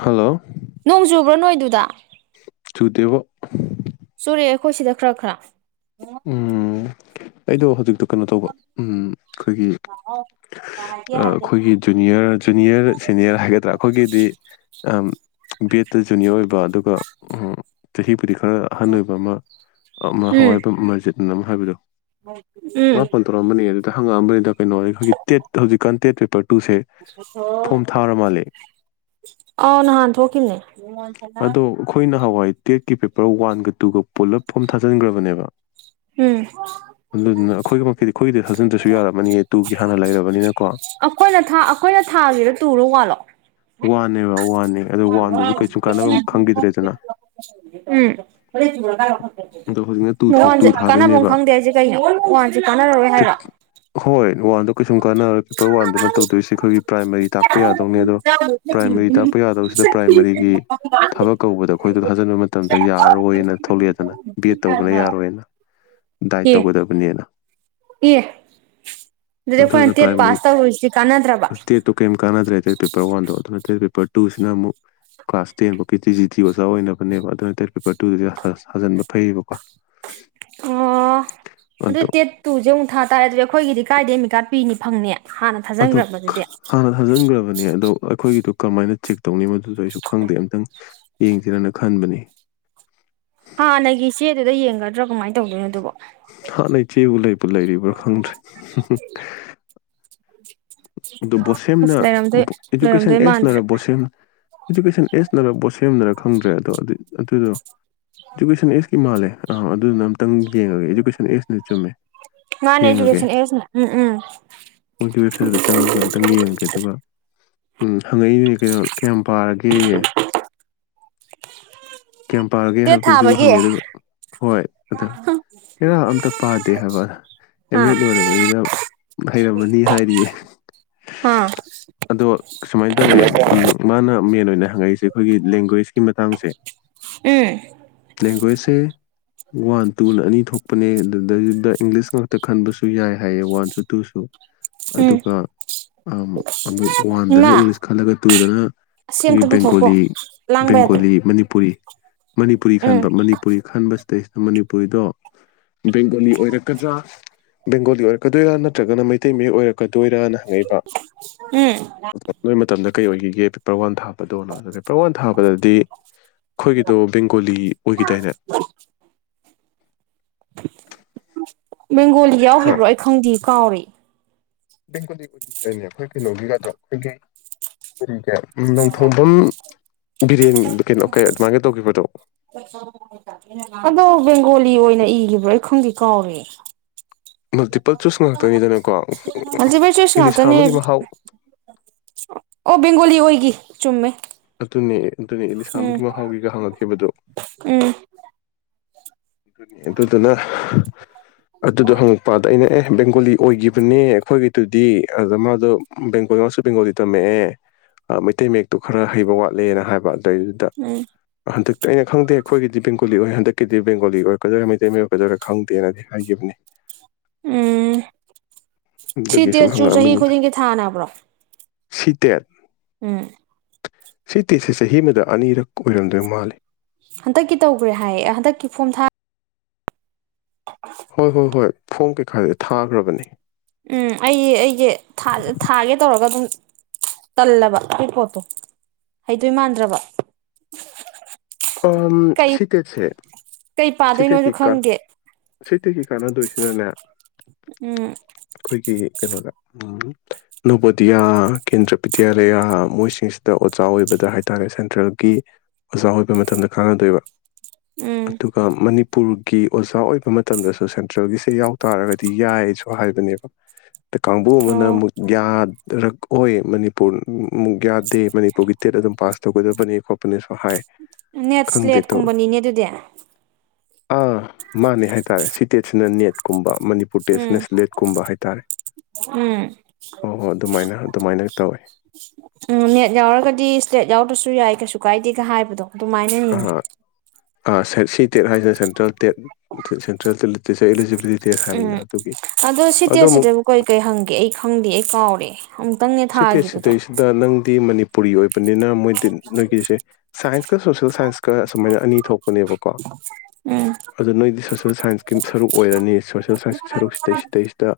hello ꯅꯣꯡ ꯆꯨꯕ꯭ꯔꯣ ꯅꯣꯏꯗꯨꯗ ꯆꯨꯇꯦꯕꯣ ꯆꯨꯔꯦ ꯑꯩꯈꯣꯏ ꯁꯤꯗ ꯈꯔ ꯈꯔ ꯎꯝ ꯑꯩꯗꯣ ꯍꯧꯖꯤꯛꯛꯇ ꯀꯩꯅꯣ ꯇꯧꯕ ꯑꯩꯈꯣꯏꯒꯤ ꯑꯩꯈꯣꯏꯒꯤ ꯖꯨꯅꯤꯌꯔ ꯖꯨꯅꯤꯌꯔ ꯁꯦꯅꯤꯌꯔ ꯍꯥꯏꯒꯗ꯭ꯔꯥ ꯑꯩꯈꯣꯏꯒꯤꯗꯤ ꯕꯤꯦꯠꯇ ꯖꯨꯅꯤꯌꯔ ꯑꯣꯏꯕ ꯑꯗꯨꯒ ꯆꯍꯤ ꯄꯔꯤ [unintelligible] [unintelligible] [unintelligible] ꯆꯦꯠꯅꯅꯕ ꯎꯝ ꯍꯥꯏꯕꯗꯣ ꯎꯝ ꯍꯪꯉꯛꯑꯝꯅꯤꯅ ꯀꯩꯅꯣ ꯑꯩꯈꯣꯏ ꯇꯦꯠ ꯍꯧꯖꯤꯛꯀꯥꯟ ꯇꯦꯠ ꯄꯦꯄꯔ ꯇꯨꯁꯦ ꯐꯣꯝ ꯊꯥꯔ ꯃꯥꯜꯂꯦ ꯑ ꯅꯍꯥꯥꯟꯊ ꯀꯅꯦ ꯑꯗꯣ ꯑꯩꯈꯣꯏꯅ ꯍꯋꯥꯏ ꯇꯦꯛꯀꯤ ꯄꯦꯄꯔ ꯋꯥꯟꯒ ꯇꯨꯒ ꯄꯨꯂꯞ ꯐꯣꯝ ꯊꯥꯖꯤꯟꯈ꯭ꯔꯕꯅꯦꯕ ꯎꯝ ꯑꯗꯨꯗꯨꯅ ꯑꯩꯈꯣꯏꯒꯤ ꯃꯤꯗꯤ ꯑꯩꯈꯣꯏꯒꯤꯗꯤ ꯊꯥꯖꯤꯤꯟꯗ꯭ꯔꯁꯨ ꯌꯥꯔꯃꯅꯤꯌꯦ ꯇꯨꯒꯤ ꯍꯥꯟꯅ ꯂꯩꯔꯕꯅꯤꯅꯀꯣ ꯑꯩꯈꯣꯏꯅ ꯊꯥ ꯑꯩꯈꯣꯏꯅ ꯊꯥꯒꯤꯔ ꯇꯨꯔ ꯋꯥꯟꯅꯦꯕ ꯋꯥꯦ ꯑꯗꯣ ꯍꯧꯖꯤꯛꯅ ꯇꯨ ꯊꯣꯛ ꯇꯨ [inaudible] ꯀꯥꯟꯐꯝ ꯊꯥꯗꯣꯏꯅꯦꯕ ꯈꯪꯗꯦ ꯑꯩꯁꯦ ꯀꯩꯅꯣ ꯋꯥꯟꯁꯦ ꯀꯥꯟꯅꯔꯔꯣꯏ ꯇ꯭ꯔꯤꯞ ꯍꯥꯏꯔ ꯍꯣꯏ ꯋꯥꯟꯗꯣ ꯀꯩꯁꯨꯝ ꯀꯥꯟꯅꯔꯣꯏ ꯄꯦꯄꯔ ꯋꯥꯟꯗꯨꯅ ꯇꯧꯗꯣꯏꯁꯦ ꯑꯩꯈꯣꯏꯒꯤ ꯄ꯭ꯔꯥꯏꯃꯥꯔꯤ ꯇꯥꯛꯄ ꯌꯥꯗꯧꯅꯤ ꯑꯗꯣ ꯄ꯭ꯔꯥꯏꯃꯔꯤ ꯇꯥꯛꯄ ꯌꯥꯗꯧꯁꯤꯗ ꯄ꯭ꯔꯥꯏꯃꯔꯤꯒꯤ ꯊꯕꯛ ꯀꯧꯕꯗ ꯑꯩꯈꯣꯏꯗꯣ ꯊꯥꯖꯤꯟꯕ ꯃꯇꯝꯗ ꯌꯥꯔꯣꯏꯅ ꯊꯣꯛꯂꯛꯑꯦꯗꯅ ꯕꯤ ꯑꯦꯗ ꯇꯧꯕꯅ ꯌꯥꯔꯣꯏꯅ ꯗꯥꯏꯠ ꯑꯦ ꯇꯧꯒꯗꯕꯅꯦꯅ ꯑꯦ ꯑꯗꯨꯗꯤ ꯑꯗꯨꯅ ꯑꯩꯈꯣꯏꯅ ꯇꯦꯠ ꯄ꯭ꯔꯥꯏꯃꯔꯤ ꯄꯥꯁ ꯇꯧꯔꯨꯏꯁꯤꯗꯤ ꯀꯥꯟꯅꯗ꯭ꯔꯕ ꯇꯦꯠꯇꯨ ꯀꯔꯤꯝ ꯀꯥꯟꯅꯗ꯭ꯔꯦ ꯄꯦꯄꯔ ꯋꯥꯟꯗꯣ ꯑꯗꯨ ꯇꯦꯠ ꯄꯦꯄꯔ ꯇꯨꯁꯤꯅ ꯑꯃꯨꯛ ꯀ꯭ꯂꯥꯁ ꯇꯦꯟꯐꯧꯀꯤ ꯇꯤ ꯖꯤ ꯇꯤ ꯑꯣꯖꯥ ꯑꯣꯏꯅꯕꯅꯦꯕ ꯑꯗꯨꯅ ꯇꯦꯠ ꯄꯦꯄꯔ ꯇꯨꯗꯗꯤ ꯁꯥꯖꯤꯟꯕ ꯐꯩꯌꯦꯕꯀꯣ ꯑꯣ ꯑꯗꯣ ꯑꯗꯨ ꯇꯦꯠ ꯇꯨꯁꯦ ꯑꯃꯨꯛ ꯊꯥ ꯇꯥꯔꯦ ꯑꯗꯨꯗꯤ ꯑꯩꯈꯣꯏꯒꯤꯗꯤ ꯀꯥꯏꯗꯦ ꯃꯤꯀꯥ ꯅꯨꯄꯤꯏꯅꯤ ꯐꯪꯅꯦ ꯑꯗꯨ ꯍꯅ ꯍꯖꯟꯒ ꯑꯗꯨ ꯑꯗꯣ ꯑꯩꯈꯣꯏꯒꯤꯗꯨꯣ ꯀꯃꯥꯏꯅ ꯆꯦꯛ ꯇꯧꯅꯤ ꯃ ꯑꯗꯨꯁꯨ ꯑꯩꯁꯨ ꯈꯪꯗꯦ ꯑꯝꯛꯇꯪ ꯌꯦꯡꯁꯤꯟꯅ ꯈꯟꯕꯅꯤ ꯍꯥꯟꯅꯒꯤ ꯏꯆꯦꯗꯨꯗ ꯌꯦꯡꯒꯗ꯭ꯔꯥ ꯀꯃꯥꯏꯅ ꯇꯧꯗꯣꯏꯅꯣ ꯑꯗꯨꯕꯣ ꯍꯥꯟꯅꯩ ꯏꯆꯦꯕꯨ ꯂꯩꯕꯨ ꯂꯩꯔꯤꯕ꯭ꯔꯥ ꯈꯪꯗ꯭ꯔꯦ ꯑꯗꯨ ꯑꯁ ꯕꯣꯁꯦꯝꯅ ꯂꯩꯔꯝꯗꯣꯏ ꯏꯗꯨꯀꯦꯁꯟ ꯂꯩꯔꯝꯗꯣꯏ ꯃꯥꯟꯗ꯭ꯔꯦ ꯑꯦꯖꯅꯔꯛ ꯁ ꯏꯗꯨꯀꯦꯁꯟ ꯑꯦꯖꯅꯔꯛ ꯁꯦꯝꯅꯔꯛ ꯈꯪꯗ꯭ꯔꯦ ꯑꯗꯣ ꯑꯗꯨ ꯑꯗꯨꯗꯣ ꯑꯦꯖꯨꯀꯦꯁꯟ ꯏꯁꯀꯤ ꯃꯥꯜꯦ ꯑꯥ ꯑꯗꯨ ꯅ ꯈꯤꯇꯪ ꯌꯦꯡꯉꯒꯦ ꯏꯗꯨꯀꯦꯁꯟ ꯑꯦꯖꯅ ꯆꯨꯝꯃꯦ ꯃꯥꯅꯦ ꯌꯦꯡꯉꯒꯦ ꯏꯖꯨꯀꯦꯁꯟ ꯑꯦꯖꯅꯦ ꯎꯝ ꯎꯝ ꯃꯣꯏꯒꯤ ꯋꯦꯕꯁꯥꯏꯠꯇ ꯑꯝꯇꯪ ꯌꯦꯡꯉꯒꯦ ꯑꯗꯨꯒ ꯎꯝ ꯍꯪꯉꯛꯏꯗꯨꯅꯦ ꯀꯩꯅꯣ ꯀꯌꯥꯝ ꯄꯥꯔꯒꯦ ꯀꯌꯥꯝ ꯄꯥꯔꯒꯦ ꯇꯦꯠ ꯍꯥꯏꯕꯗꯨꯁꯨ ꯊꯥꯕꯒꯤ ꯍꯪꯉꯦ ꯑꯗꯨ ꯍꯣꯏ ꯑꯗ ꯍꯦꯔ ꯑꯝꯇ ꯄꯥꯗꯦ ꯍꯥꯏꯕ ꯑꯦꯝ ꯑꯥ ꯑꯦꯗ ꯂꯣꯏꯔꯕꯅꯤꯅ ꯍꯩꯔꯝꯃꯅꯤ ꯍꯥꯏꯔꯤꯌꯦ ꯑꯥ ꯑꯗꯣ ꯁꯨꯃꯥꯏꯅ ꯇꯧꯋꯦ ꯎ ꯃꯥꯅ ꯃꯦꯟ ꯑꯣꯏꯅ ꯍꯪꯉꯛꯏ ꯑꯩꯈꯣꯏ ꯂꯦꯡꯒ꯭ꯋꯦꯁ ꯃꯇꯥꯡꯁꯦ ꯎꯝ ꯂꯦꯡꯒꯋꯦꯖꯦ ꯋꯥꯟ ꯇꯨꯅ ꯑꯅꯤ ꯊꯣꯛꯄꯅꯦ ꯑꯗꯨꯗꯩꯗꯨꯗ ꯏꯪꯂꯤꯁ ꯉꯥꯛꯇ ꯈꯟꯕꯁꯨ ꯌꯥꯏ ꯍꯥꯏꯌꯦ ꯋꯥꯟꯁꯨ ꯇꯨꯁꯨ ꯎꯝ ꯑꯗꯨꯒ ꯑꯃꯨꯛ ꯋꯥꯟꯗꯅ ꯏꯃꯥ ꯏꯪꯂꯤꯁ ꯈꯜꯂꯒ ꯇꯨꯗꯅ ꯑꯁꯤ ꯑꯩꯈꯣꯏꯒꯤ ꯑꯝꯇ ꯄꯨꯊꯣꯛꯈꯣ ꯕꯦꯡꯒꯣꯂꯤ ꯂꯥꯡꯕ ꯌꯥꯗꯦ ꯕꯦꯡꯒꯣꯂꯤ ꯃꯅꯤꯄꯨꯔꯤ ꯃꯅꯤꯄꯨꯔꯤ ꯎꯝ ꯈꯟꯕ ꯃꯅꯤꯄꯨꯔꯤ ꯈꯟꯕ ꯇꯁ ꯃꯅꯤꯄꯨꯔꯤꯗꯣ ꯕꯦꯡꯒꯣꯂꯤ ꯑꯣꯏꯔꯛꯀꯗ꯭ꯔꯥ ꯕꯦꯡꯒꯣꯂꯤ ꯑꯣꯏꯔꯛꯀꯗꯣꯏꯔꯥ ꯅꯠꯇ꯭ꯔꯒꯅ ꯃꯩꯇꯩ ꯃꯌꯦꯛ ꯑꯣꯏꯔꯛ ꯇꯣꯏꯔꯅ ꯍꯪꯉꯛꯏꯕ ꯎꯝ ꯃꯇꯝꯗ ꯀꯩ ꯑꯣꯏꯈꯤꯒꯦ ꯄꯦꯄꯔ ꯋꯥꯟ ꯊꯥꯕꯗꯣꯅꯣ ꯑꯗꯣ ꯄꯦꯄꯔ ꯋꯥꯟ ꯊꯥꯕꯗꯗꯤ ꯑꯩꯈꯣꯏꯒꯤꯗꯣ ꯕꯦꯡꯒꯣꯂꯤ ꯑꯣꯏꯈꯤꯗꯥꯏꯅꯦ ꯂꯧꯁꯤꯟꯕ ꯉꯝꯗꯕ ꯕꯦꯡꯒꯣꯂꯤ ꯍꯥ ꯌꯥꯎꯈꯤꯕ꯭ꯔꯣ ꯑꯩ ꯈꯪꯗꯦ ꯀꯥꯎꯔꯦ ꯕꯦꯡꯒꯣꯂꯤ ꯑꯣꯏꯗꯔꯤꯗꯥꯏꯅꯦ ꯑꯩꯈꯣꯏ ꯀꯩꯅꯣꯒꯤꯒꯥꯗꯣ ꯑꯩꯈꯣꯏꯒꯤ ꯀꯔꯤ ꯒ ꯀꯩꯅꯣ ꯀꯩ ꯑꯗꯨꯃꯥꯏꯅ ꯇꯧꯈꯤꯕꯗꯣ ꯑꯗꯣ ꯕꯦꯡꯒꯣꯂꯤ ꯑꯣꯏꯅ ꯏꯒꯤꯕ꯭ꯔꯣ ꯑꯩ ꯈꯪꯗꯦ ꯀꯥꯎꯔꯦ ꯃꯜꯇꯤꯄꯜ ꯆꯨꯁ ꯉꯥꯛ ꯇꯅꯤꯗꯅꯀꯣ ꯃꯜꯇꯤꯄꯜ ꯆꯨꯁ ꯉꯥꯛꯇꯅꯦ ꯑꯣ ꯕꯦꯡꯒꯣꯂꯤ ꯑꯣꯏꯒꯤ ꯆꯨꯝꯃꯦ ꯑꯗꯨꯅꯦ ꯑꯗꯨꯅꯦ ꯏꯂꯤꯁꯥ ꯎꯝ ꯑꯃꯒꯤ ꯃꯍꯥꯎꯒꯤꯒ ꯍꯪꯪꯉꯛꯈꯤꯕꯗꯣ ꯎꯝ ꯑꯗꯨꯅꯤ ꯑꯗꯨꯗꯨꯅ ꯑꯗꯨꯗꯣ ꯍꯪꯉꯛꯄ ꯑꯗ ꯑꯩꯅ ꯑꯦ ꯕꯦꯡꯒꯣꯂꯤ ꯑꯣꯏꯒꯤꯕꯅꯦ ꯑꯩꯈꯣꯏꯒꯤꯗꯨꯗꯤ ꯑꯗ ꯃꯥꯗꯣ ꯕꯦꯡꯒꯣꯂꯤ ꯃꯥꯁꯨ ꯕꯦꯡꯒꯣꯂꯤ ꯇꯝꯃꯛꯑꯦ ꯑ ꯃꯩꯇꯩ ꯃꯌꯦꯛꯇꯣ ꯈꯔ ꯍꯩꯕ ꯋꯥꯠꯂꯦꯅ ꯍꯥꯏꯕꯗ ꯑꯗꯨ ꯗꯩꯗꯨꯗ ꯎꯝ ꯍꯟꯗꯛꯇ ꯑꯩꯅ ꯈꯪꯗꯦ ꯑꯩꯈꯣꯏꯒꯤꯗꯤ ꯕꯦꯡ ꯒꯣꯂꯤ ꯑꯣꯏ ꯍꯟꯗꯀꯤꯗꯤ ꯕꯦꯡ ꯒꯣꯂꯤ ꯑꯣꯏꯔꯛꯀꯗꯣꯏꯔꯥ ꯃꯩꯇꯩ ꯃꯌꯦꯛ ꯑꯣꯏꯔꯛꯀꯗꯣꯏꯔꯥ ꯈꯪꯗꯦꯅꯗꯤ ꯍꯥꯏꯒꯤꯕꯅꯤ ꯎꯝ ꯁꯤ ꯑꯗꯨꯒꯤ ꯁꯨꯝ ꯇꯦꯠꯁꯨ ꯆꯍꯤ ꯍꯪꯉꯛꯑꯝꯃꯤꯅꯤꯗ ꯈꯨꯗꯤꯡꯒꯤ ꯊꯥꯅꯕ꯭ꯔꯣ ꯁꯤ ꯇꯦꯠ ꯎꯝ ꯁꯤ ꯇꯤꯠꯁꯦ ꯆꯍꯤ ꯑꯃꯗ ꯑꯅꯤꯔꯛ ꯑꯣꯏꯔꯝꯗꯣꯏ ꯃꯥꯜꯂꯤ ꯍꯟꯇꯛꯀꯤ ꯇꯧꯒ꯭ꯔꯦ ꯍꯥꯏꯌꯦ ꯍꯟꯇꯛꯀꯤ ꯐꯣꯝ ꯊꯥ ꯍꯣꯏ ꯍꯣꯏ ꯍꯣꯏ ꯐꯣꯝ ꯀꯩ ꯀꯥꯗꯤ ꯊꯥꯒ꯭ꯔꯕꯅꯤ ꯎꯝ ꯑꯩ ꯑꯩꯁꯦ ꯊꯥ ꯊꯥꯒꯦ ꯇꯧꯔꯒ ꯑꯗꯨꯝ ꯇꯜꯂꯕ ꯑꯗꯨꯏ ꯄꯣꯠꯇꯣ ꯍꯩꯗꯣꯏ ꯃꯥꯟꯗ꯭ꯔꯕ ꯑꯝ ꯀꯩ ꯁꯤ ꯇꯦꯠꯁꯦ ꯀꯩ ꯁꯤ ꯄꯥꯗꯣꯏꯅꯣꯁꯨ ꯇꯦꯠꯀꯤ ꯀꯥꯟ ꯈꯪꯗꯦ ꯁꯤ ꯇꯦꯠꯀꯤ ꯀꯥꯟꯅꯗꯣꯏꯁꯤꯅꯅꯦ ꯎꯝ ꯑꯩꯈꯣꯏꯒꯤ ꯀꯩꯅꯣꯗ ꯎꯝ ꯅꯣꯕꯣꯗꯤꯌꯥ ꯀꯦꯟꯗ꯭ꯔ ꯕꯤꯗ꯭ꯌꯥꯂꯌꯥ ꯃꯣꯏꯁꯤꯡꯁꯤꯗ ꯑꯣꯖꯥ ꯑꯣꯏꯕꯗ ꯍꯥꯏꯇꯥꯔꯦ ꯁꯦꯟꯇ꯭ꯔꯦꯜꯒꯤ ꯑꯣꯖꯥ ꯑꯣꯏ ꯑꯗꯨ ꯃꯇꯝꯗ ꯀꯥꯟꯅꯗꯣꯏꯕ ꯎꯝ ꯑꯗꯨꯒ ꯃꯅꯤ ꯄꯨꯔꯒꯤ ꯑꯣꯖꯥ ꯑꯣꯏꯕ ꯃꯇꯝꯗꯁꯨ ꯁꯦꯟꯇ꯭ꯔꯦꯜꯒꯤꯁꯦ ꯌꯥꯎ ꯇꯥꯔꯒꯗꯤ ꯌꯥꯏꯁꯨ ꯍꯥꯏꯕꯅꯦꯕ ꯑꯗ ꯀꯥꯡꯕꯨ ꯑꯣ ꯑꯃꯅ ꯑꯃꯨꯛ ꯌꯥ ꯔꯛꯑꯣꯏ ꯃꯅꯤꯄꯨꯔ ꯃꯨꯛ ꯌꯥꯗꯦ ꯃꯅꯤꯄꯨꯔꯒꯤ ꯇꯦꯠ ꯑꯗꯨꯝ ꯄꯥꯁ ꯇꯧꯒꯗꯕꯅꯤ ꯈꯣꯠꯄꯅꯤꯁꯨ ꯍꯥꯏ ꯈꯪꯗꯦ ꯅꯦꯠꯁ꯭ꯂꯦꯠꯀꯨꯝꯕꯅꯤꯅꯦ ꯑꯗꯨꯗꯤ ꯑ ꯃꯥꯅꯦ ꯍꯥꯏꯇꯥꯔꯦ ꯁꯤ ꯇꯦꯠꯁꯤꯅ ꯅꯦꯠꯀꯨꯝꯕ ꯃꯅꯤꯄꯨꯔ ꯎꯝ ꯇꯦꯁꯅꯦꯁ ꯂꯦꯠ ꯀꯨꯝꯕ ꯍꯥꯏꯇꯥꯔꯦ ꯎꯝ ꯍꯣ ꯍꯣ ꯑꯗꯨꯃꯥꯏꯅ ꯑꯗꯨꯃꯥꯏꯅ ꯇꯧꯋꯦ ꯎꯝ ꯅꯦꯠ ꯌꯥꯎꯔꯒꯗꯤ ꯁ꯭꯭ꯂꯦꯠ ꯌꯥꯎꯗ꯭ꯔꯁꯨ ꯌꯥꯏ ꯀꯩꯁꯨ ꯀꯥꯏꯗꯦꯒ ꯍꯥꯏꯕꯗꯣ ꯑꯗꯨꯃꯥꯏꯅꯅꯤꯅꯦ ꯑꯥ ꯁꯤ ꯇꯦꯠ ꯍꯥꯏꯁꯤꯅ ꯁꯦꯟꯇ꯭ꯔꯦꯜ ꯇꯦꯠ ꯁꯦꯟꯇ꯭ꯔꯦꯜ ꯇꯦꯠꯇ ꯑꯦꯂꯤꯖꯤꯕꯤꯂꯤꯇꯤ ꯎꯝ ꯑꯗꯣ ꯁꯤꯇꯦ ꯁꯤꯗꯕꯨ ꯀꯩ ꯀꯩ ꯍꯪꯒꯦ ꯑꯩ ꯈꯪꯗꯦ ꯑꯩ ꯀꯥꯎꯔꯦ ꯑꯃꯨꯛꯇꯪꯅꯦ ꯁꯤꯗꯩ ꯊꯥꯈꯤꯕꯗꯣ ꯁꯤꯗꯩꯁꯤꯗ ꯅꯪ ꯃꯅꯤꯄꯨꯔꯤ ꯑꯣꯏꯕꯅꯤꯅ ꯃꯣꯏ ꯅꯣꯏꯒꯤꯁꯦꯀ ꯁꯣꯁꯦꯜ ꯁꯥꯏꯟꯁꯀ ꯑꯁꯨꯃꯥꯏꯅ ꯑꯅꯤ ꯊꯣꯛꯄꯅꯦꯕꯀꯣ ꯎꯝ ꯑꯣ ꯅꯣꯏꯗꯤ ꯁꯣꯁꯦꯜ ꯁꯥꯏꯟꯁꯀꯤ ꯁꯔꯨꯛ ꯑꯣꯏꯔꯅꯤ ꯁꯣꯁꯦꯜ ꯁꯥꯏꯟꯁꯀꯤ ꯁꯔꯨꯛꯁꯤꯗꯩꯁꯤꯗꯩꯁꯤꯗ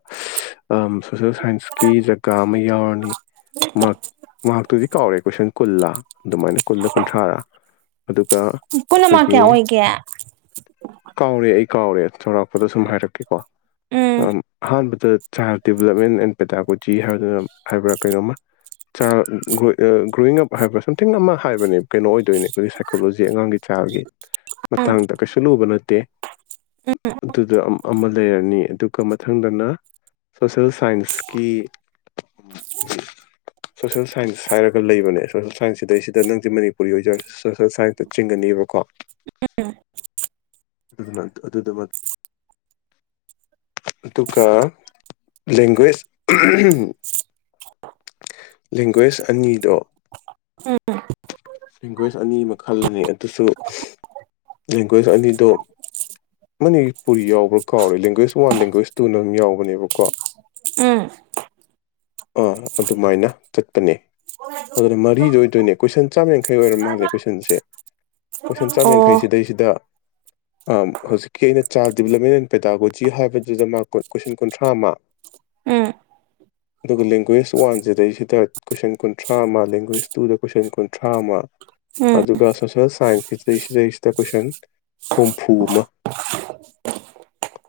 ꯁꯣꯁꯦꯜ ꯁꯥꯏꯟꯁꯀꯤꯤ ꯖꯒꯥ ꯑꯃ ꯌꯥꯎꯔꯅꯤ ꯃꯍꯥꯛ ꯃꯍꯥꯛꯇꯨꯗꯤ ꯀꯥꯎꯔꯦ ꯀꯣꯏꯁꯟ ꯀꯨꯜꯂꯥ ꯑꯗꯨꯃꯥꯏꯅ ꯀꯨꯜꯂ ꯀꯨꯟꯊ꯭ꯔꯥꯔ ꯑꯗꯨꯒ ꯄꯨꯟꯅ ꯃꯥꯔꯛ ꯑꯩꯈꯣꯏꯒꯤ ꯀꯌꯥ ꯑꯣꯏꯒꯦ ꯀꯥꯎꯔꯦ ꯑꯩ ꯑꯩ ꯀꯥꯎꯔꯦ ꯆꯥꯎꯔꯥꯛꯄꯗ ꯁꯨꯝ ꯍꯥꯏꯔꯛꯀꯦꯀꯣ ꯎꯝ ꯑ ꯍꯥꯟ the child development and pedagogy ꯍꯥꯏꯗꯨꯅ ꯍꯥꯏꯕ꯭ꯔꯥ ꯀꯩꯅꯣꯃ ꯆꯥꯏ ꯒ꯭ꯔꯣꯋꯤꯡ ꯑꯞ ꯍꯥꯏꯕ꯭ꯔꯥ ꯁꯝꯊꯤꯡ ꯑꯃ ꯍꯥꯏꯕꯅꯤ ꯀꯩꯅꯣ ꯑꯣꯏꯗꯣꯏꯅꯦ ꯑꯩꯈꯣꯏꯒꯤ ꯁꯥꯏꯀꯣꯂꯣꯖꯤ ꯑꯉꯥꯡꯒꯤ ꯆꯥꯏꯜꯒꯤ ꯎꯝ ꯃꯇꯥꯡꯗ ꯀꯩꯁꯨ ꯂꯨꯕ ꯅ ꯇꯩ ꯑꯗꯨꯒꯥ ꯑꯃ ꯂꯩꯔꯅꯤ ꯑꯗꯨꯒ ꯃꯊꯪꯗꯅ ꯁꯣꯁꯦꯜ ꯁꯥꯏꯟꯁꯀꯤ ꯁꯣꯁꯦꯜ ꯁꯥꯏꯟꯁ ꯍꯥꯏꯔꯒ ꯂꯩꯕꯅꯦ ꯁꯣꯁꯦꯜ ꯁꯥꯏꯟꯁ ꯁꯤꯗꯩꯁꯤꯗ ꯅꯪꯁꯦ ꯃꯅꯤꯄꯨꯔꯤ ꯑꯣꯏꯖꯔꯁꯤ ꯁꯣꯁꯦꯜ ꯁꯥꯏꯟꯁꯇ ꯆꯤꯡꯒꯅꯦꯕꯀꯣ ꯎꯝ ꯑꯗꯨꯗꯨꯃꯛ ꯑꯗꯨꯒ ꯂꯦꯡꯒ꯭ꯋꯦꯖ ꯂꯦꯡꯒ꯭ꯋꯦꯁ ꯑꯅꯤꯗꯣ ꯎꯝ ꯂꯦꯡꯒ꯭ꯋꯦꯖ ꯑꯅꯤ ꯑꯃ ꯈꯜꯂꯅꯤ ꯑꯗꯨꯁꯨ ꯂꯦꯡꯒ꯭ꯋꯦꯖ ꯑꯅꯤꯗꯣ ꯃꯅꯤꯄꯨꯔꯤ ꯌꯥꯎꯕ꯭ꯔꯥ ꯀꯥꯎꯔꯦ ꯂꯦꯡꯒ꯭ꯋꯦꯖ ꯋꯥꯟ ꯂꯦꯡꯒ꯭ꯋꯦꯖ ꯇꯨꯅ ꯑꯃ ꯌꯥꯎꯕꯅꯦꯕꯀꯣ ꯎꯝ ꯥ ꯑꯗꯨꯃꯥꯏꯅ ꯆꯠꯄꯅꯦ ꯑꯗꯨꯅ ꯃꯔꯤꯗꯣ ꯑꯣꯏꯗꯣꯏꯅꯦ ꯀꯣꯏꯁꯟ ꯆꯥꯝꯃ ꯌꯥꯡꯈꯩ ꯑꯣꯏꯔꯝ ꯃꯥꯜꯂꯦ ꯀꯣꯏꯁꯟꯁꯦ ꯀꯣꯏꯁꯟ ꯆꯥꯝꯌꯥꯡꯈꯩ ꯑꯣ ꯁꯤꯗꯩꯁꯤꯗ ꯍꯧꯖꯤꯛꯀꯤ ꯑꯩꯅ ꯆꯥꯏꯜ ꯗꯤꯕꯂꯞꯃꯦꯟ ꯑꯦꯟ ꯄꯦꯇꯥꯒꯣꯖꯤ ꯍꯥꯏꯕꯗꯨꯗ ꯃꯥ ꯀꯣꯏꯁꯟ ꯀꯨꯟꯊ꯭ꯔꯥ ꯑꯃ ꯎꯝ ꯑꯗꯨꯒ ꯂꯦꯡꯒ꯭ꯋꯦꯖ ꯋꯥꯟꯁꯤꯗꯩꯁꯤꯗ ꯀꯣꯏꯁꯟ ꯀꯨꯟꯊ꯭ꯔꯥ ꯑꯃ ꯂꯦꯡꯒꯋꯦꯖ ꯇꯨꯗ ꯀꯣꯏꯁꯟ ꯀꯨꯟꯊ꯭ꯔꯥ ꯑꯃ ꯎꯝ ꯑꯗꯨꯒ ꯁꯣꯁꯦꯜ ꯁꯥꯏꯟꯁꯁꯤꯗꯩꯁꯤꯗꯩꯁꯤꯗ ꯀꯣꯏꯁꯟ ꯍꯨꯝꯐꯨ ꯑꯃ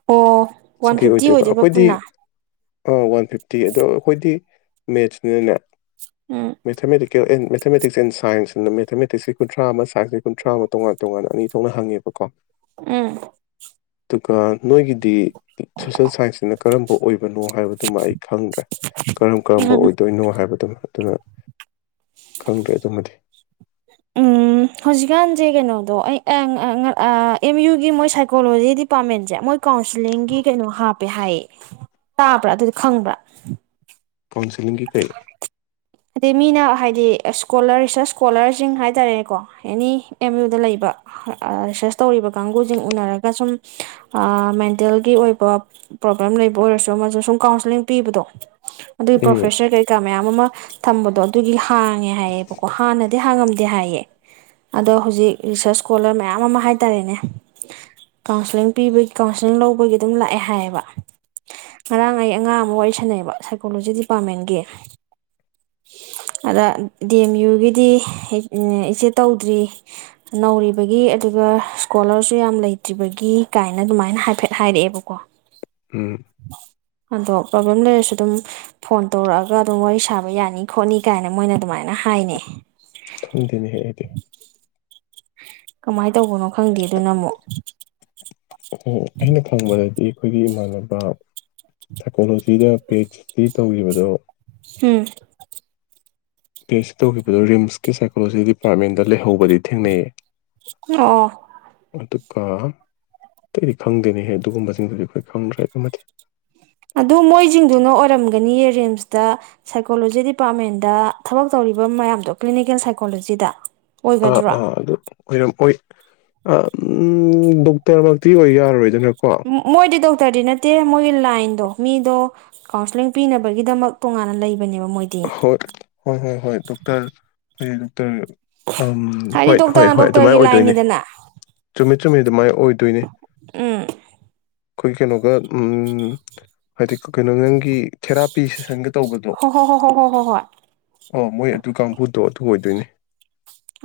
ꯑꯣ ꯁꯤ ꯋꯥꯟ ꯀꯩ ꯐꯤꯐꯇꯤ ꯑꯣꯏꯗꯣꯏꯕ ꯑꯩꯈꯣꯏꯗꯤ ꯄꯨꯟꯅ ꯑ ꯋꯥꯟ ꯐꯤꯐꯇꯤ ꯇꯤ ꯑꯗꯣ ꯑꯩꯈꯣꯏꯗꯤ ꯃꯦꯠꯁꯅꯤꯅꯅꯦ ꯎꯝ ꯃꯊꯃꯦꯔꯤ ꯑꯦꯟ ꯃꯦꯊꯃꯦꯇꯤꯛꯁ ꯑꯦꯟ ꯁꯥꯏꯟꯁꯅ ꯃꯦꯊꯃꯦꯇꯤꯛꯁꯀꯤ ꯀꯨꯟꯊ꯭ꯔꯥ ꯑꯃ ꯁꯥꯏꯟꯁꯀꯤ ꯀꯨꯟꯊ꯭ꯔꯥ ꯑꯃ ꯇꯣꯉꯥꯟ ꯇꯣꯉꯥꯟꯅ ꯑꯅꯤ ꯊꯣꯛꯅ ꯍꯪꯉꯦꯕꯀꯣ ꯎꯝ ꯑꯗꯨꯒ ꯅꯣꯏꯒꯤꯗꯤ ꯁꯣꯁꯦꯜ ꯁꯥꯏꯟꯁꯁꯤꯅ ꯀꯔꯝꯕ ꯑꯣꯏꯕꯅꯣ ꯍꯥꯏꯕꯗꯨꯃ ꯑꯩ ꯈꯪꯗ꯭ꯔꯦ ꯀꯔꯝ ꯀꯔꯝꯕ ꯎꯝ ꯑꯣꯏꯗꯣꯏꯅꯣ ꯍꯥꯏꯕꯗꯨꯅꯣ ꯑꯗꯨꯅ ꯈꯪꯗ꯭ꯔꯦ ꯑꯗꯨꯃꯗꯤ ꯎꯝ ꯍꯧꯖꯤꯛꯀꯥꯟꯁꯦ ꯀꯩꯅꯣꯗꯣ ꯑꯩ ꯑꯦꯝ ꯌꯨꯒꯤ ꯃꯣꯏ ꯁꯥꯏꯀꯣꯂꯣꯖꯤ ꯗꯤꯄꯥꯔꯠꯃꯦꯟꯁꯦ ꯃꯣꯏ ꯀꯥꯎꯟꯁꯤꯂꯤꯡꯒꯤ ꯀꯩꯅꯣ ꯍꯥꯞꯄꯦ ꯍꯥꯏꯌꯦ ꯇꯥꯕ꯭ꯔꯥ ꯑꯗꯨꯗꯤ ꯈꯪꯕ꯭ꯔꯥ ꯀꯥꯎꯟꯁꯤꯂꯤꯡꯒꯤ ꯀꯔꯤ ꯑꯗꯩ ꯃꯤꯅ ꯍꯥꯏꯗꯤ ꯏꯁꯀꯣꯂꯔ ꯔꯤꯁꯔꯁ ꯏꯁꯀꯣꯂꯔꯁꯤꯡ ꯍꯥꯏ ꯇꯥꯔꯦꯅꯦꯀꯣ ꯑꯦꯅꯤ ꯑꯦꯝ ꯌꯨꯗ ꯂꯩꯕ ꯔꯤꯁꯔꯁ ꯇꯧꯔꯤꯕ ꯀꯥꯡꯕꯨꯁꯤꯡ ꯎꯅꯔꯒ ꯁꯨꯝ ꯃꯦꯟꯇꯦꯜꯒꯤ ꯑꯣꯏꯕ ꯄ꯭ꯔꯣꯕ꯭ꯂꯦꯝ ꯂꯩꯕ ꯑꯣꯏꯔꯁꯨ ꯑꯃꯁ ꯁꯨꯝ ꯀꯥꯎꯟꯁꯤꯂꯤꯡ ꯄꯤꯕꯗꯣ ꯑꯗꯨꯒꯤ ꯎꯝ ꯄ꯭ꯔꯣꯐꯦꯁꯔ ꯀꯩꯀꯥ ꯃꯌꯥꯝ ꯑꯃ ꯊꯝꯕꯗꯣ ꯑꯗꯨꯒꯤ ꯍꯥꯡꯉꯦ ꯍꯥꯏꯌꯦꯕꯀꯣ ꯍꯥꯟꯅꯗꯤ ꯗꯤ ꯍꯥꯡꯉꯝꯗꯦ ꯍꯥꯏꯌꯦ ꯑꯗꯣ ꯍꯧꯖꯤꯛ ꯔꯤꯁꯔꯁ ꯏꯁꯀꯣꯂꯔ ꯃꯌꯥꯝ ꯑꯃ ꯍꯥꯏꯇꯥꯔꯦꯅꯦ ꯀꯥꯎꯟꯁꯤꯂꯤꯡ ꯄꯤꯕꯒꯤ ꯀꯥꯎꯟꯁꯤꯂꯤꯡ ꯂꯧꯕꯒꯤ ꯑꯗꯨꯝ ꯂꯥꯛꯑꯦ ꯍꯥꯏꯌꯦꯕ ꯉꯔꯥꯡ ꯑꯩ ꯑꯉꯥꯡ ꯑꯃ ꯋꯥꯔꯤ ꯁꯥꯟꯅꯩꯑꯕ ꯁꯥꯏꯀꯣꯂꯣꯖꯤ ꯗꯤꯄꯥꯔꯠꯃꯦꯟꯒꯤ ꯑꯗ ꯗꯤ ꯑꯦꯝ ꯌꯨꯒꯤꯗꯤ ꯏꯆꯦ ꯇꯧꯗ꯭ꯔꯤ ꯅꯧꯔꯤꯕꯒꯤ ꯑꯗꯨꯒ ꯏꯁꯀꯣꯂꯔꯁꯨ ꯌꯥꯝ ꯂꯩꯇ꯭ꯔꯤꯕꯒꯤ ꯀꯥꯏꯅ ꯑꯗꯨꯃꯥꯏꯅ ꯍꯥꯏꯐꯦꯠ ꯍꯥꯏꯔꯛꯑꯦꯕꯀꯣ ꯎꯝ ꯑꯗꯣ ꯄ꯭ꯔꯣꯕ꯭ꯂꯦꯝ ꯂꯩꯔꯁꯨ ꯑꯗꯨꯝ ꯐꯣꯟ ꯇꯧꯔꯛꯑꯒ ꯑꯗꯨꯝ ꯋꯥꯔꯤ ꯁꯥꯕ ꯌꯥꯅꯤ ꯈꯣꯠꯅꯤ ꯀꯥꯏꯅ ꯃꯣꯏꯅ ꯑꯗꯨꯃꯥꯏꯅ ꯍꯥꯏꯅꯩ ꯊꯪꯗꯦꯅꯦ ꯍꯦꯛ ꯍꯗꯤ ꯀꯃꯥꯏꯅ ꯇꯧꯕꯅꯣ ꯈꯪꯗꯦ ꯑꯗꯨꯅ ꯑꯃꯨꯛ ꯑꯣ ꯑꯩꯅ ꯐꯪꯕꯗꯗꯤ ꯑꯩꯈꯣꯏꯒꯤ ꯏꯃꯥꯟꯅꯕ ꯁꯥꯏꯀꯣꯂꯣꯖꯤꯗ ꯄꯤ ꯑꯩꯆ ꯇꯧꯈꯤꯕꯗꯣ ꯎꯝ ꯇꯦꯁ ꯁꯤ ꯇꯧꯈꯤꯕꯗꯨ ꯔꯤꯝꯁꯀꯤ ꯁꯥꯏꯀꯣꯂꯣꯖꯤ ꯗꯤꯄꯥꯔꯠꯃꯦꯟꯗ ꯂꯩꯍꯧꯕꯗꯤ ꯊꯦꯡꯅꯩꯌꯦ ꯑꯣ ꯑꯗꯨꯒ ꯑꯇꯩꯗꯤ ꯈꯪꯗꯦꯅꯦꯍꯦ ꯑꯗꯨꯒꯨꯝꯕꯁꯤꯡꯗꯨꯗꯤ ꯑꯩꯈꯣꯏ ꯈꯪꯗ꯭ꯔꯦ [unintelligible] ꯑꯗꯨ ꯃꯣꯏꯁꯤꯡꯗꯨꯅ ꯑꯣꯏꯔꯝꯒꯅꯤꯌꯦ ꯔꯤꯝꯁꯇ ꯁꯥꯏꯀꯣꯂꯣꯖꯤ ꯗꯤꯄꯥꯔꯠꯃꯦꯟꯗ ꯊꯕꯛ ꯇꯧꯔꯤꯕ ꯃꯌꯥꯝꯗꯣ ꯀ꯭ꯂꯤꯅꯤꯀꯦꯜ ꯁꯥꯏꯀꯣꯂꯣꯖꯤꯗ ꯑꯥ ꯑꯣꯏꯒꯗ꯭ꯔꯣ ꯑꯥ ꯑꯗꯨ ꯑꯣꯏꯔꯝꯑꯣ ꯑꯣꯏ ꯎꯝ ꯗꯣꯛꯇꯔꯃꯛꯇꯤ ꯑꯣꯏ ꯌꯥꯔꯔꯣꯏꯗꯅꯦ ꯃꯣꯏꯗꯤꯗ ꯗꯥꯛꯇꯔꯗꯤ ꯅꯠꯇꯦ ꯃꯣꯏꯒꯤ ꯂꯥꯏꯟꯗꯣ ꯃꯤꯗꯣ ꯀꯥꯎꯟꯁꯂꯤꯡ ꯄꯤꯅꯕꯒꯤꯗꯃꯛ ꯇꯣꯉꯥꯟꯅ ꯂꯩꯕ ꯍꯣꯏ ꯍꯣꯏ ꯍꯣꯏ ꯍꯣꯏ ꯗꯣꯛꯇꯔ ꯍꯇ ꯎꯝ ꯍꯥꯏꯗꯤ ꯍꯣꯏ ꯍꯣꯏ ꯗꯣꯛꯇꯔꯅ ꯍꯣꯏ ꯑꯗꯨꯃꯥꯏꯅ ꯗꯣꯛꯇꯔꯒꯤ ꯂꯥꯏꯟꯅꯤꯗꯅ ꯑꯣꯏꯗꯣꯏꯅꯦꯃꯤꯠ ꯆꯗꯨ ꯃꯥ ꯑꯣꯏꯗꯣꯏꯅꯦ ꯎꯝ ꯑꯩꯈꯣꯏ ꯀꯩꯅꯣꯒ ꯍꯥꯏꯗꯤ ꯀꯩꯅꯣ ꯅꯪꯒꯤ ꯊꯦꯔꯥ ꯄꯤꯁ ꯁꯁꯤꯡꯒꯠ ꯍ ꯍꯣ ꯍ ꯍꯣ ꯍꯏ ꯍꯣꯏ ꯍꯣꯏ ꯑ ꯃꯣꯏ ꯑꯗꯨ ꯀꯥꯡꯕꯨꯗꯣ ꯑꯗꯨ ꯑꯣꯏꯗꯣꯏꯅꯦ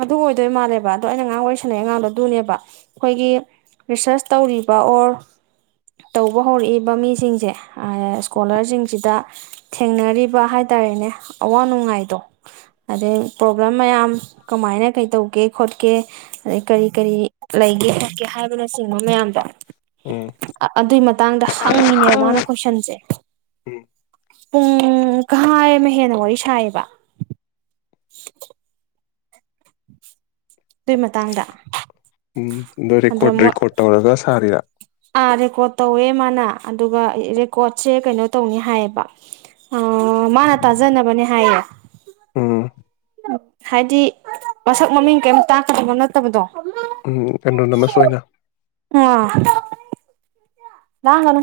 ꯑꯗꯨ ꯑꯣꯏꯗꯣꯏ ꯃꯥꯜꯂꯦꯕ ꯑꯗꯣ ꯑꯩꯅ ꯑꯉꯥꯡ ꯋꯥꯔꯤꯁꯂꯛꯏ ꯑꯉꯥꯡꯗꯣ ꯑꯗꯨꯅꯦꯕ ꯑꯩꯈꯣꯏꯒꯤ ꯔꯤꯁꯔꯁ ꯇꯧꯔꯤꯕ ꯑꯣꯔ ꯇꯧꯕ ꯍꯧꯔꯛꯏꯕ ꯃꯤꯁꯤꯡꯁꯦ ꯏꯁꯀꯣꯂꯔꯁꯤꯡꯁꯤꯗ ꯊꯦꯡꯅꯔꯤꯕ ꯍꯥꯏ ꯇꯥꯔꯦꯅꯦ ꯑꯋꯥ ꯅꯨꯡꯉꯥꯏꯗꯣ ꯑꯗꯩ ꯄ꯭ꯔꯣꯕ꯭ꯂꯦꯝ ꯃꯌꯥꯝ ꯀꯃꯥꯏꯅ ꯀꯩ ꯇꯧꯒꯦ ꯈꯣꯠꯀꯦ ꯑꯗꯩ ꯀꯔꯤ ꯀꯔꯤ ꯂꯩꯒꯦ ꯈꯣꯠꯀꯦ ꯍꯥꯏꯕꯅꯆꯤꯡꯕ ꯃꯌꯥꯝꯗꯣ ꯎꯝ ꯑꯗꯨꯏ ꯃꯇꯥꯡꯗ ꯍꯪꯉꯤꯅꯦꯕ ꯃꯥꯅ ꯀꯣꯏꯁꯟꯁꯦ ꯎꯝ ꯄꯨꯡ ꯀꯥꯏ ꯑꯃ ꯍꯦꯟꯅ ꯋꯥꯔꯤ ꯁꯥꯏꯌꯦꯕ [unintelligible] ꯑꯗꯨꯏ ꯃꯇꯥꯡꯗ ꯎꯝ ꯑꯗꯣ ꯑꯗꯨꯗ ꯔꯦꯀꯣꯔꯠ ꯃꯣꯏ ꯔꯦꯀꯣꯔꯠ ꯇꯧꯔꯒ ꯁꯥꯔꯤꯔ ꯑꯥ ꯔꯦꯀꯣꯔꯠ ꯇꯧꯋꯦ ꯃꯥꯅ ꯑꯗꯨꯒ ꯔꯦꯀꯣꯔꯠꯁꯦ ꯀꯩꯅꯣ ꯇꯧꯅꯤ ꯍꯥꯏꯌꯦꯕ ꯃꯥꯅ ꯇꯥꯖꯅꯕꯅꯦ ꯍꯥꯏꯌꯦ ꯎꯝ ꯍꯥꯏꯗꯤ ꯃꯁꯛ ꯃꯃꯤꯡ ꯀꯩꯝ ꯇꯥꯛꯀꯗꯕ ꯅꯠꯇꯕꯗꯣ ꯎꯝ ꯀꯩꯅꯣ ꯅꯃꯁ ꯑꯣꯏꯅ ꯂꯒꯅꯣ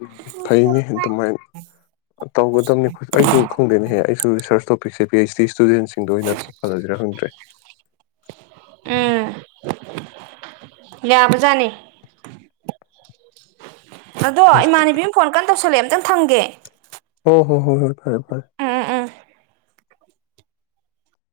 ꯎꯝ ꯐꯩꯅꯦ ꯑꯗꯨꯃꯥꯏꯅ ꯇꯧꯒꯗꯕꯅꯤ ꯑꯩꯁꯨ ꯈꯪꯗꯦꯅꯦꯍꯦ ꯑꯩꯁꯨ ꯔꯤꯁꯥꯔꯁ ꯇꯣꯄꯤꯛꯁꯦ ꯄꯦꯁꯇ ꯏꯁꯇꯨꯗꯦꯟꯁꯤꯡꯗ ꯑꯣꯏꯅ ꯐꯅꯖꯔ ꯍꯪꯗ꯭ꯔꯦ ꯂꯦꯕꯖꯥꯅꯤ ꯑꯗꯣ ꯄꯤ ꯑꯩꯆ ꯗꯤ ꯏꯃꯥꯟꯅꯕꯤ ꯑꯃ ꯐꯣꯟ ꯀ ꯇꯧꯁꯜꯂꯦ ꯑꯃꯇꯪ ꯊꯝꯒꯦ ꯑꯣ ꯍꯣ ꯍꯣ ꯍꯣꯏ ꯐꯔ ꯍꯣꯏ ꯎꯝ ꯎꯝ ꯎꯝ